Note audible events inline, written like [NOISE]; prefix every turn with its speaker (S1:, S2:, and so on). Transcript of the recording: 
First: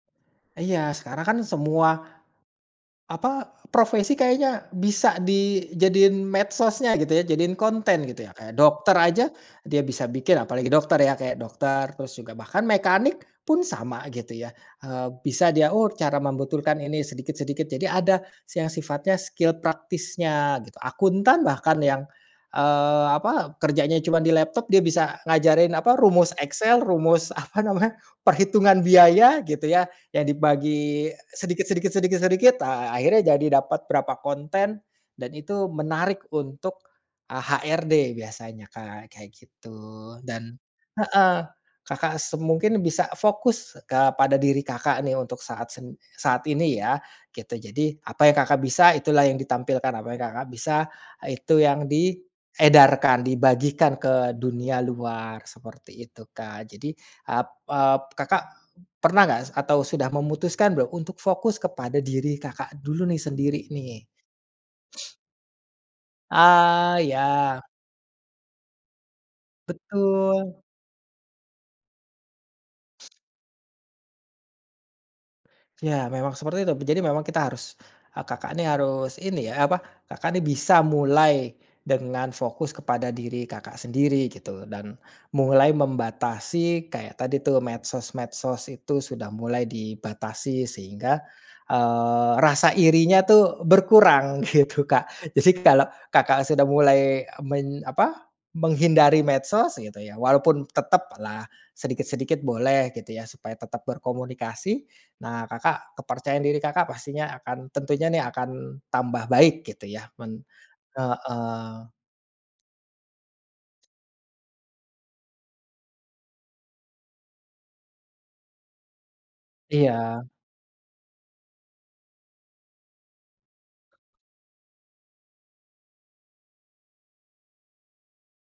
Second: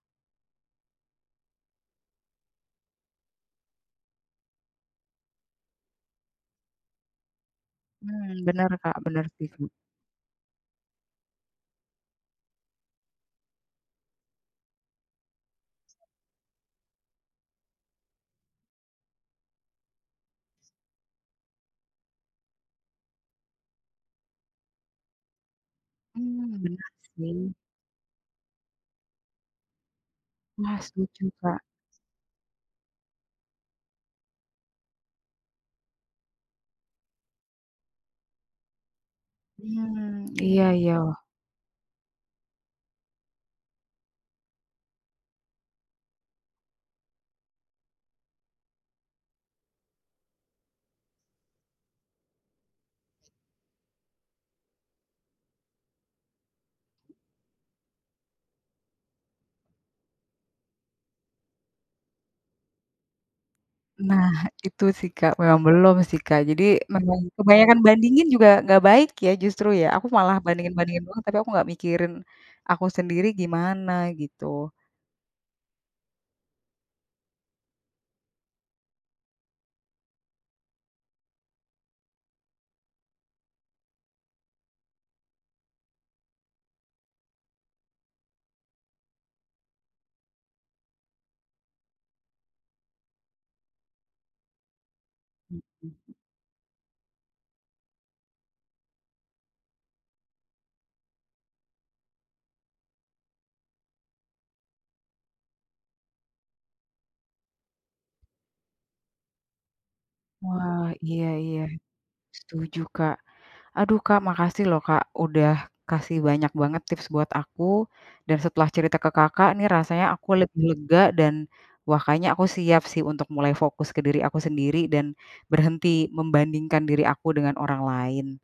S1: Iya, sekarang kan semua, apa, profesi, kayaknya bisa dijadiin medsosnya, gitu ya. Jadiin konten, gitu ya.
S2: Mmm,
S1: Kayak
S2: benar,
S1: dokter
S2: Kak.
S1: aja,
S2: Benar, sih, hmm.
S1: dia bisa bikin apalagi dokter ya, kayak dokter, terus juga, bahkan mekanik pun sama, gitu ya. Eee, bisa dia, "Oh, cara membetulkan ini sedikit-sedikit," jadi ada si yang sifatnya skill praktisnya, gitu. Akuntan bahkan yang, eee, apa, kerjanya cuman di laptop, dia bisa ngajarin, apa, rumus
S2: Mmm,
S1: Excel,
S2: benar
S1: rumus
S2: sih.
S1: apa namanya, perhitungan biaya, gitu ya, yang
S2: Wah,
S1: dibagi
S2: setuju, Kak.
S1: sedikit sedikit sedikit sedikit, ah, akhirnya jadi dapat berapa konten, dan itu menarik untuk, eee, HRD, biasanya, Kak. Kayak gitu.
S2: Mmm,
S1: Dan
S2: iya iya oh.
S1: heeh. Kakak se mungkin bisa fokus kepada diri Kakak, nih, untuk saat sen saat ini, ya. Gitu. Jadi, apa yang Kakak bisa, itulah yang ditampilkan. Apa yang Kakak bisa, eee, itu yang diedarkan, dibagikan ke dunia luar. Seperti itu, Kak. Jadi, ap ap Kakak pernah nggak, s atau sudah memutuskan belum, untuk fokus kepada diri Kakak dulu nih, sendiri nih?
S2: Nah. Itu sih,
S1: [SNIFFS]
S2: Kak, memang belum sih, Kak. Jadi,
S1: Ah,
S2: memang
S1: ya.
S2: kebanyakan bandingin juga nggak baik ya, justru ya? Aku malah
S1: Betul.
S2: bandingin-bandingin mulu, tapi aku nggak mikirin, aku
S1: [SNIFFS]
S2: sendiri gimana, gitu.
S1: Ya, memang seperti itu. B jadi memang kita harus, eee, Kakak nih, harus ini ya, apa, Kakak nih bisa mulai dengan fokus kepada diri Kakak sendiri, gitu. Dan mulai membatasi kayak tadi, tuh, medsos-medsos itu sudah mulai dibatasi, sehingga, eee, rasa irinya tuh berkurang, gitu, Kak. Jadi,
S2: Mhm,
S1: kalau
S2: hmm.
S1: Kakak sudah mulai meny apa, menghindari medsos, gitu ya, walaupun tetaplah sedikit-sedikit boleh, gitu ya, supaya tetap berkomunikasi. Nah, Kakak kepercayaan diri Kakak pastinya akan tentunya nih akan tambah baik, gitu ya, men
S2: Wah, iya iya.
S1: heeh.
S2: Setuju, Kak. Aduh, Kak, makasih lho, Kak, udah kasih banyak banget tips buat aku. Dan, setelah cerita ke Kakak nih, rasanya
S1: Iya.
S2: aku lebih lega, dan, wah, kayaknya aku siap sih, untuk mulai fokus ke diri aku sendiri, dan berhenti membandingkan diri aku dengan orang lain.